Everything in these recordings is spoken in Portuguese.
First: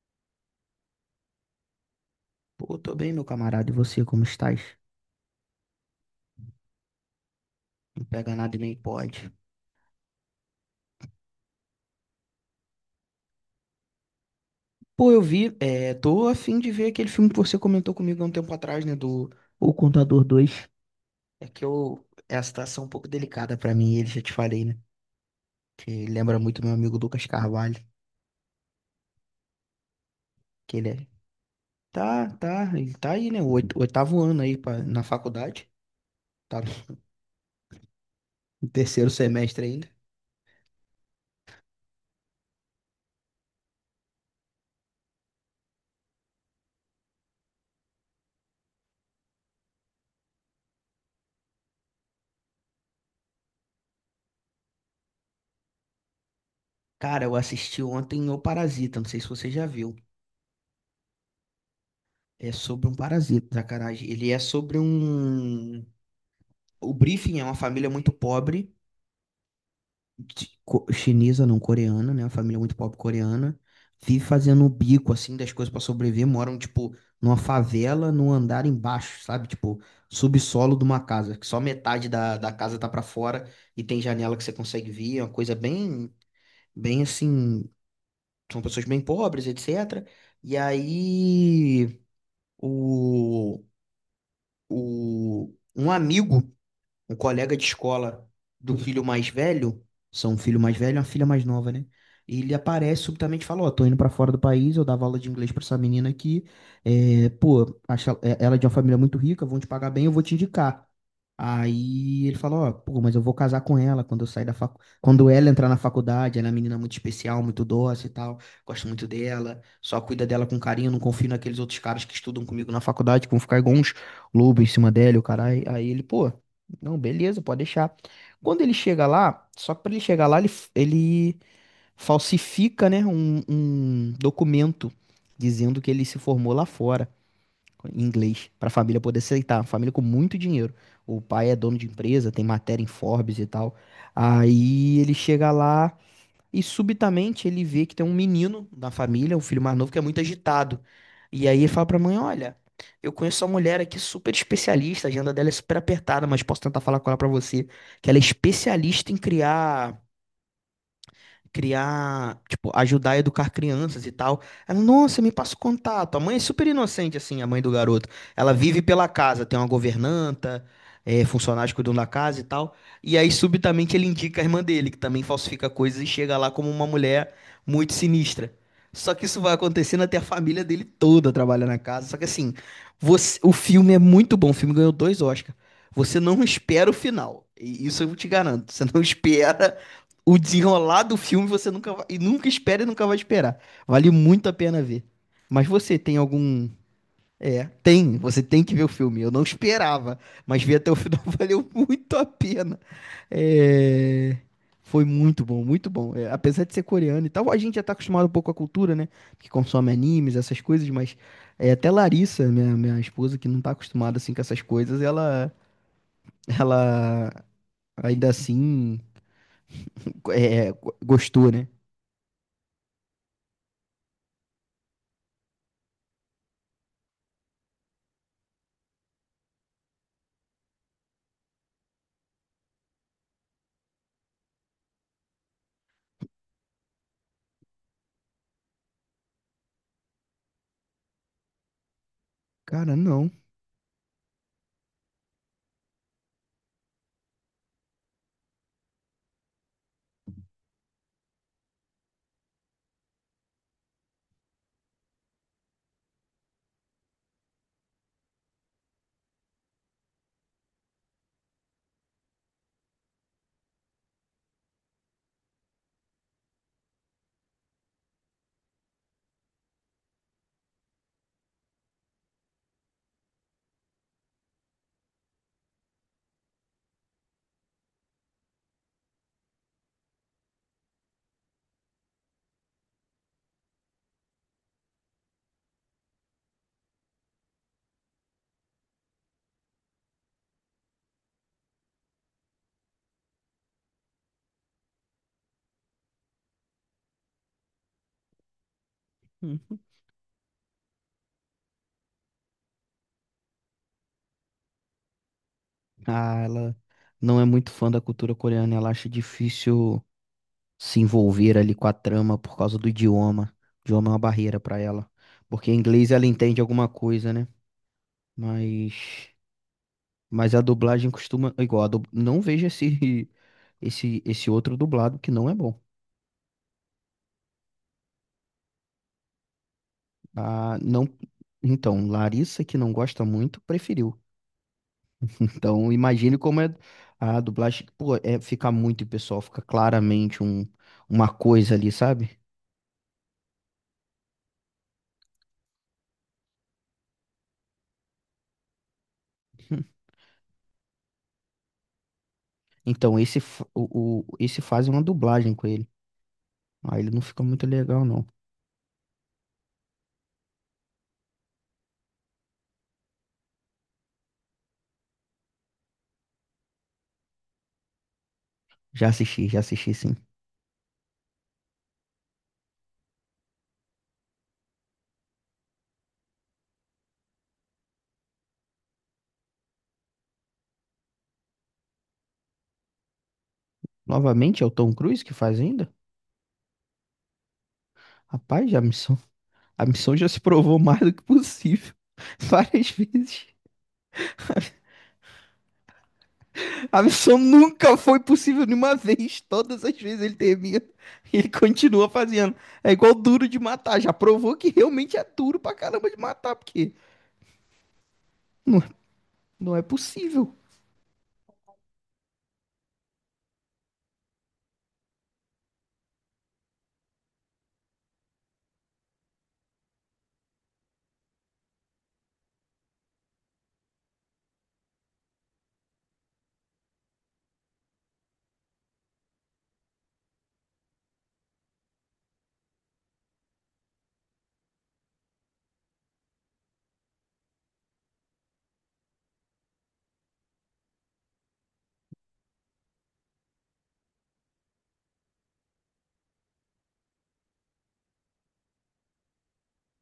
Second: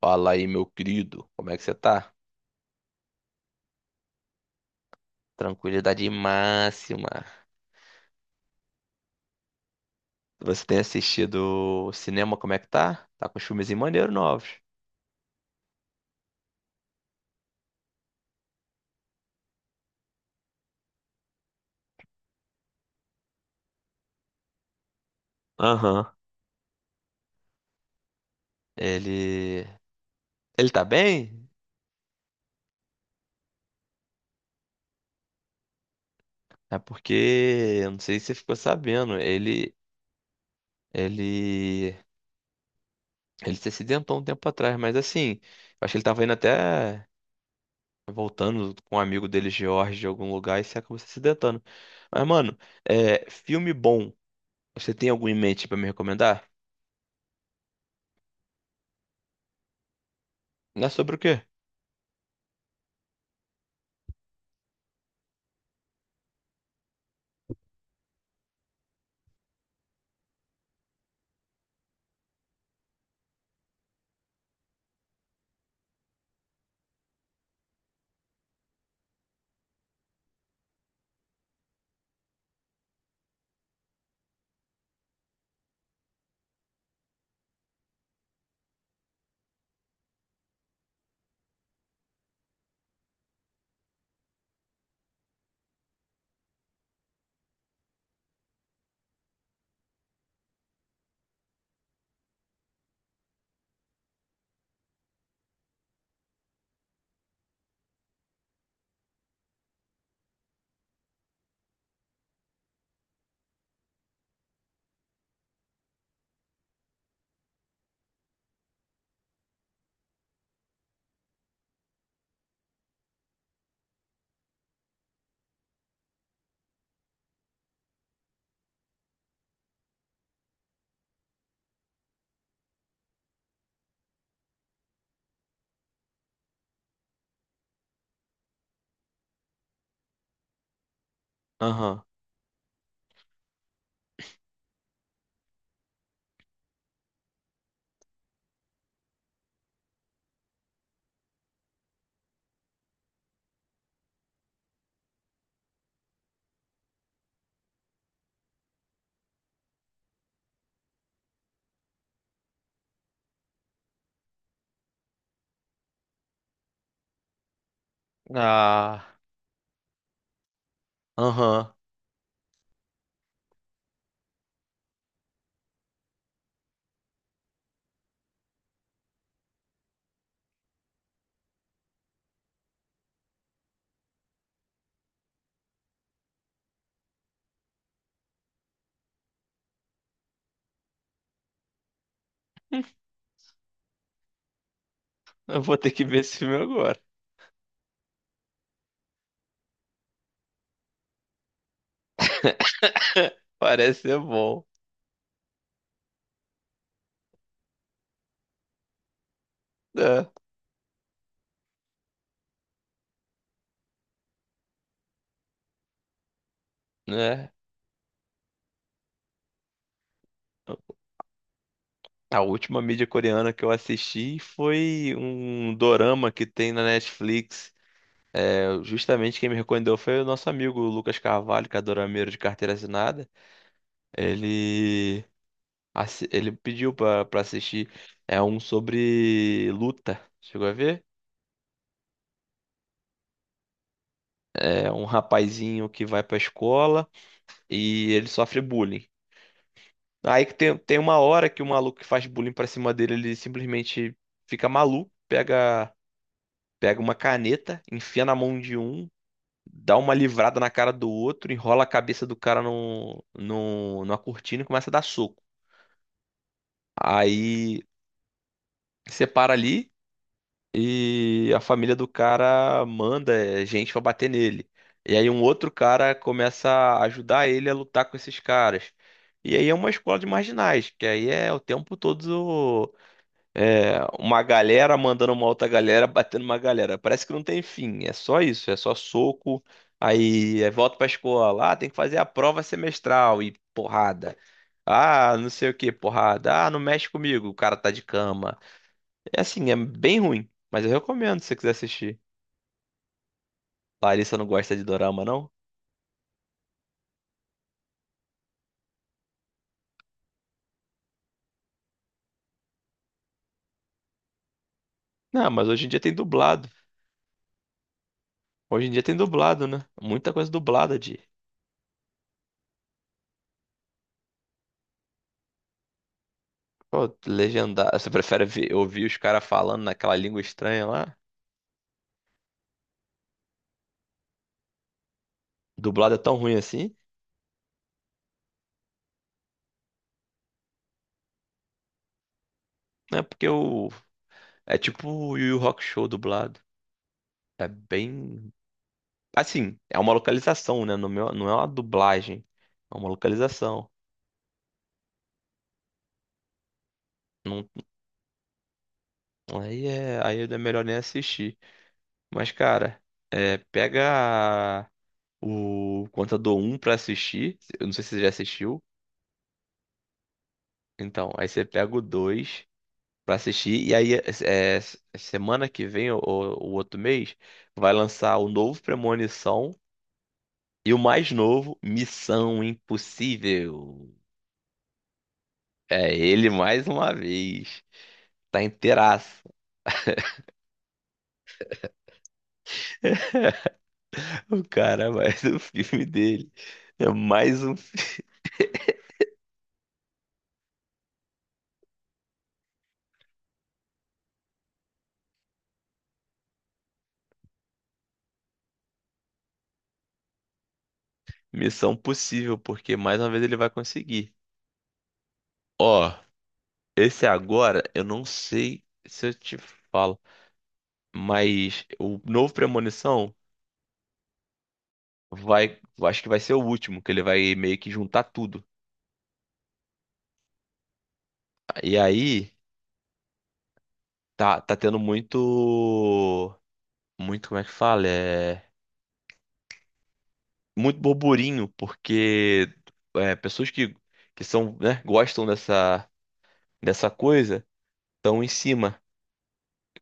Fala aí, meu querido, como é que você tá? Pô, tô bem, meu camarada. E você, como estás? Tranquilidade máxima. Não pega nada e nem pode. Você tem assistido cinema, como é que tá? Tá com os filmes maneiros novos. Pô, eu vi, tô a fim de ver aquele filme que você comentou comigo há um tempo atrás, né, do O Contador 2. É que eu, é a situação um pouco delicada pra mim, ele já te falei, né, que Aham. lembra muito meu amigo Lucas Carvalho, Ele. Ele que tá ele é, bem? tá, tá, ele tá aí, né, o oitavo ano aí pra, na faculdade, tá É porque. Eu não sei se você ficou no terceiro sabendo. semestre ainda. Ele. Ele se acidentou um tempo atrás, mas assim. Eu acho que ele tava indo até. Voltando com um amigo dele, George, de algum lugar, e se acabou se acidentando. Mas, mano, filme bom. Você tem algum em mente pra me recomendar? Cara, eu assisti ontem O Parasita, não sei se você já viu. Não é sobre o quê? É sobre um parasita, sacanagem. Ele é sobre um. O briefing é uma família muito pobre, chinesa, não coreana, né? Uma família muito pobre coreana. Vive fazendo o bico, assim, das coisas pra sobreviver. Moram, tipo, numa favela, num andar embaixo, sabe? Tipo, subsolo de uma casa, que só metade da casa tá pra fora e tem janela que você consegue ver. É uma coisa bem, bem assim. São pessoas bem pobres, etc. E aí, o, o, um amigo um colega de escola do filho mais velho, são um filho mais velho e uma filha mais nova, né? E ele aparece subitamente e fala, ó, tô indo pra fora do país, eu dava aula de inglês pra essa menina aqui, é, pô, acho ela ela é de uma família muito rica, vão te pagar bem, eu vou te indicar. Aí ele falou, ó, pô, mas eu vou casar com ela quando eu sair da quando ela entrar na faculdade, ela é uma menina muito especial, muito dócil e tal, gosto muito dela, só cuida dela com carinho, não confio naqueles outros caras que estudam comigo na faculdade, que vão ficar igual uns lobos em cima dela, e o caralho. Aí ele, pô, não, beleza, pode deixar. Quando ele chega lá, só que para ele chegar lá, ele falsifica, né, um documento dizendo que ele se formou lá fora, em inglês, para a família poder aceitar. Uma família com muito dinheiro. O pai é dono de Aham. empresa, tem matéria em Forbes e tal. Aí ele chega lá. E subitamente ele vê que tem um menino na família, um filho mais novo, que é muito agitado. E aí ele fala pra mãe: olha, eu conheço uma mulher aqui super especialista, a agenda dela é super apertada, mas posso tentar falar com ela pra você. Que ela é especialista em criar, tipo, ajudar a educar crianças e tal. Ela, nossa, me passa o contato. A mãe é super inocente, assim, a mãe do garoto. Ela vive pela Ah, casa, tem uma governanta, é, funcionários aham. cuidam da casa e tal. E aí, subitamente, ele indica a irmã dele, que também falsifica coisas e chega lá como uma mulher muito sinistra. Só que isso vai acontecendo até a família dele toda trabalha na casa. Só que assim, o filme é muito bom. O filme ganhou dois Oscars. Você não espera o final. E isso eu te garanto. Você não espera o desenrolar do filme você nunca vai, e nunca espera e nunca vai esperar. Vale muito a pena ver. Eu Mas vou ter você que tem ver esse filme algum. agora. É, tem, você tem que ver o filme. Eu não esperava, mas ver até o final valeu muito a pena. Parece ser É, bom. foi muito bom, muito bom. É, apesar de ser coreano e tal, a gente já tá acostumado um pouco com a cultura, né? Que consome É, animes, essas coisas, mas é, até Larissa, minha esposa, que não tá acostumada assim com essas coisas, ela né? ainda assim, é, gostou, né? A última mídia coreana que eu assisti foi um dorama que tem na Netflix. É, justamente quem me recomendou foi o nosso amigo Lucas Carvalho, que é dorameiro de carteira assinada. Ele, ele pediu pra assistir. É um sobre luta. Chegou a ver? Cara, não. É um rapazinho que vai pra escola e ele sofre bullying. Aí que tem uma hora que o maluco que faz bullying pra cima dele, ele simplesmente fica maluco, pega, pega uma caneta, enfia na mão de um, dá uma livrada na cara do outro, enrola a cabeça do cara no no numa cortina e começa a dar soco. Aí separa ali e a família do cara manda é, gente pra bater nele. E aí um outro cara começa a ajudar ele a lutar com esses caras. E aí é uma escola de marginais, que aí é o tempo todo. É, uma galera mandando uma outra galera, batendo uma galera. Parece que não tem fim, é só isso, é só soco. Aí é volta pra escola, ah, tem que fazer a prova semestral e porrada. Ah, não sei o que, porrada. Ah, não mexe comigo, o cara tá de cama. É assim, é Hum. bem ruim, mas eu recomendo se você quiser assistir. Larissa não gosta de dorama, não? Ah, ela não é muito fã da cultura coreana, ela acha difícil se envolver ali com a trama por causa do idioma. O idioma é uma barreira pra ela, Não, mas porque em hoje em dia inglês tem ela entende dublado. alguma coisa, né? Hoje em dia tem Mas dublado, né? Muita coisa mas a dublada dublagem de. costuma igual, não vejo esse esse outro dublado que não é bom. Pô, legendar. Você prefere ouvir os caras falando naquela língua Ah, estranha não. lá? Então, Larissa que não gosta muito, preferiu. Então, Dublado é tão imagine ruim como é assim, a dublagem, pô, é, fica muito pessoal, fica claramente um, uma coisa ali, sabe? né? Porque o. É tipo o Yu Yu Show dublado. É bem. Assim, é uma localização, né? Não é uma dublagem. É uma Então, esse, localização. Esse faz uma dublagem com ele. Ah, ele não fica muito Não- legal, não. aí é melhor nem assistir. Mas, cara, pega o Contador um pra assistir. Eu não sei se você já assistiu. Já assisti, sim. Então, aí você pega o 2 pra assistir. E aí, é, semana que vem, ou o outro mês, vai lançar o novo Premonição. E o mais novo, Missão Impossível. Novamente, é o Tom Cruise que faz ainda? É ele mais uma vez. Tá Rapaz, a missão, inteiraço. a missão já se provou mais do que possível. Várias vezes. O cara vai do filme dele. A É missão mais um nunca foi possível nenhuma vez. Todas as vezes ele termina e ele continua fazendo. É igual duro de matar. Já provou que realmente é duro pra caramba de matar, porque não, não é possível. Missão Possível, porque mais uma vez ele vai conseguir. Ó, esse agora, eu não sei se eu te falo, mas o novo Premonição vai, eu acho que vai ser o último, que ele vai meio que juntar tudo. E aí, tá tendo como é que fala? É, muito burburinho, porque pessoas que são, né, gostam dessa coisa estão em cima.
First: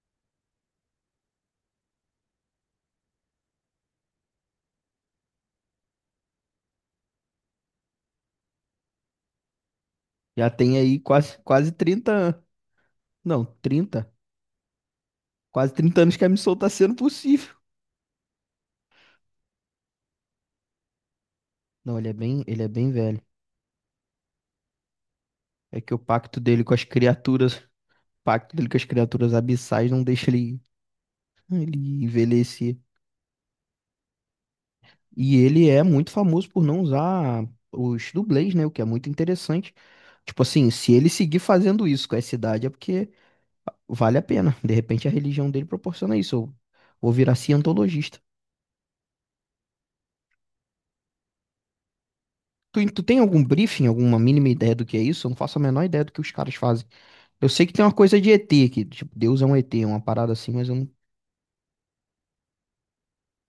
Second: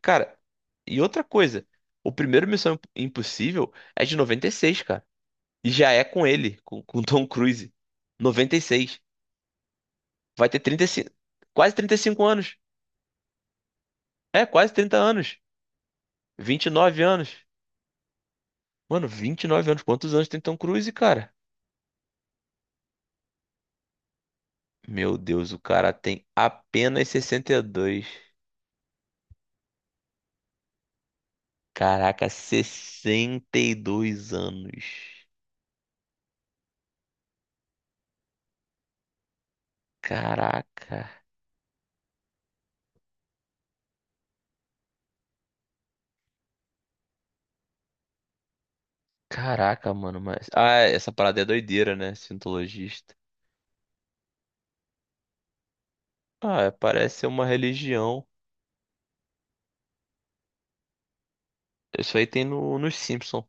Cara, e outra coisa, o primeiro Missão Impossível é de 96, cara. E já é com ele, com Tom Cruise. 96. Vai Já ter tem aí 35, quase, quase quase trinta e 30 cinco anos. anos. Não, 30. É, quase 30 anos. Quase 30 anos que a missão vinte tá e sendo nove anos. possível. Mano, 29 anos. Quantos anos tem Tom Cruise, cara? Não, ele é bem velho. Meu Deus, o É cara que o tem pacto dele com as apenas sessenta criaturas, e o dois pacto dele com as criaturas abissais não deixa ele, ele Caraca, envelhecer. 62 anos. E ele é muito famoso por não usar os dublês, né? O que é muito interessante. Tipo assim, se ele Caraca. seguir fazendo isso com essa idade, é porque vale a pena. De repente a religião dele proporciona isso. Eu vou virar cientologista. Caraca, mano, mas. Ah, é, essa parada é doideira, né? Tu Cientologista. tem algum briefing, alguma mínima ideia do que é isso? Eu não faço a menor ideia do que os caras Ah, é, fazem. parece ser uma Eu sei que tem uma coisa religião. de ET, que tipo, Deus é um ET, uma parada assim, mas eu não. Isso aí tem no, nos Simpsons.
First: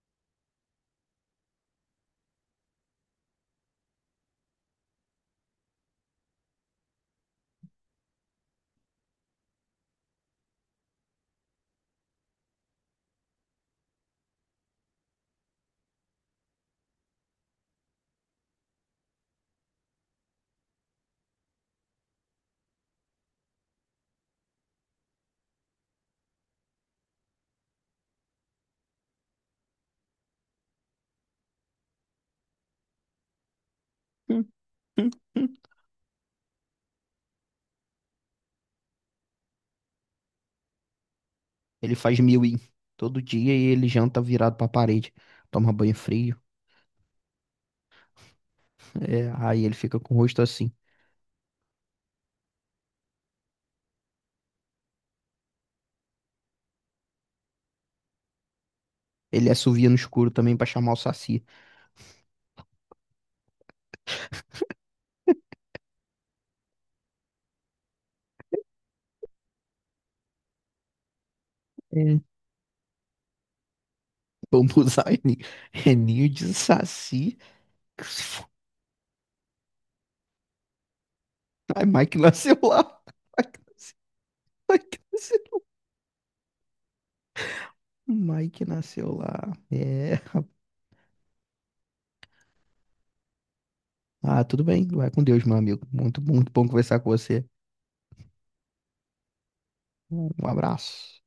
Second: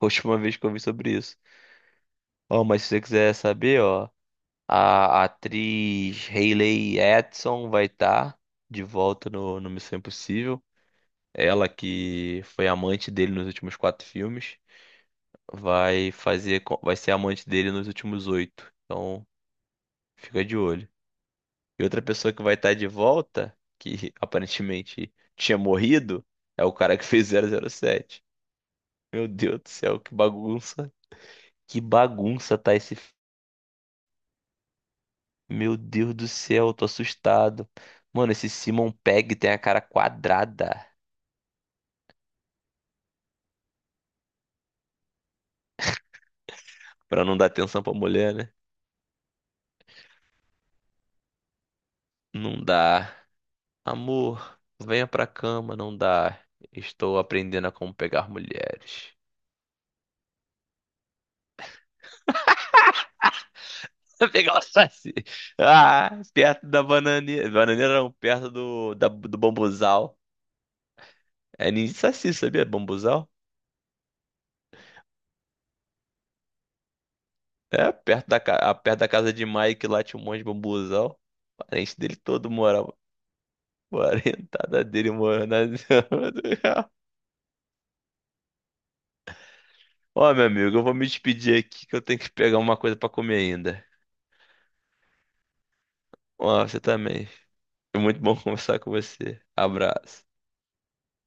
A última vez que eu vi sobre isso. Ó, mas se você quiser saber, ó, a atriz Hayley Atwell vai estar de volta no Missão Impossível. Ela que foi amante dele nos últimos 4 filmes. Vai ser amante dele nos últimos 8. Então, fica de olho. E outra pessoa que vai estar de volta, que aparentemente tinha morrido, é o cara que fez 007. Meu Deus do céu, que bagunça. Que bagunça tá esse. Hum, hum, hum. Meu Deus do céu, tô assustado. Mano, esse Simon Pegg tem a cara quadrada. Ele faz milwing todo dia e ele janta virado pra parede. Toma banho frio. Pra não dar atenção pra mulher, né? É, aí ele fica com o rosto assim. Não dá. Amor, venha pra cama, não dá. Estou aprendendo a como pegar mulheres. Ele assovia no escuro também pra chamar o saci. Pegar o saci. Ah, perto da bananeira. Bananeira não, perto do bambuzal. É ninho de É. saci, sabia? Bambuzal? Vamos usar é ninho de saci. É, perto da casa de Mike lá tinha um monte de bambuzal. Ai, Parente dele Mike todo nasceu lá. morava. Mike nasceu, Parentada Mike dele nasceu morando na lá. Zona do Real. Mike nasceu lá. É. Ó, meu amigo, eu vou me despedir aqui que eu tenho que pegar uma coisa pra comer ainda. Ah, tudo bem. Vai com Deus, meu amigo. Muito, Ó, muito bom você conversar com também. você. Foi muito bom conversar com você. Abraço. Um abraço.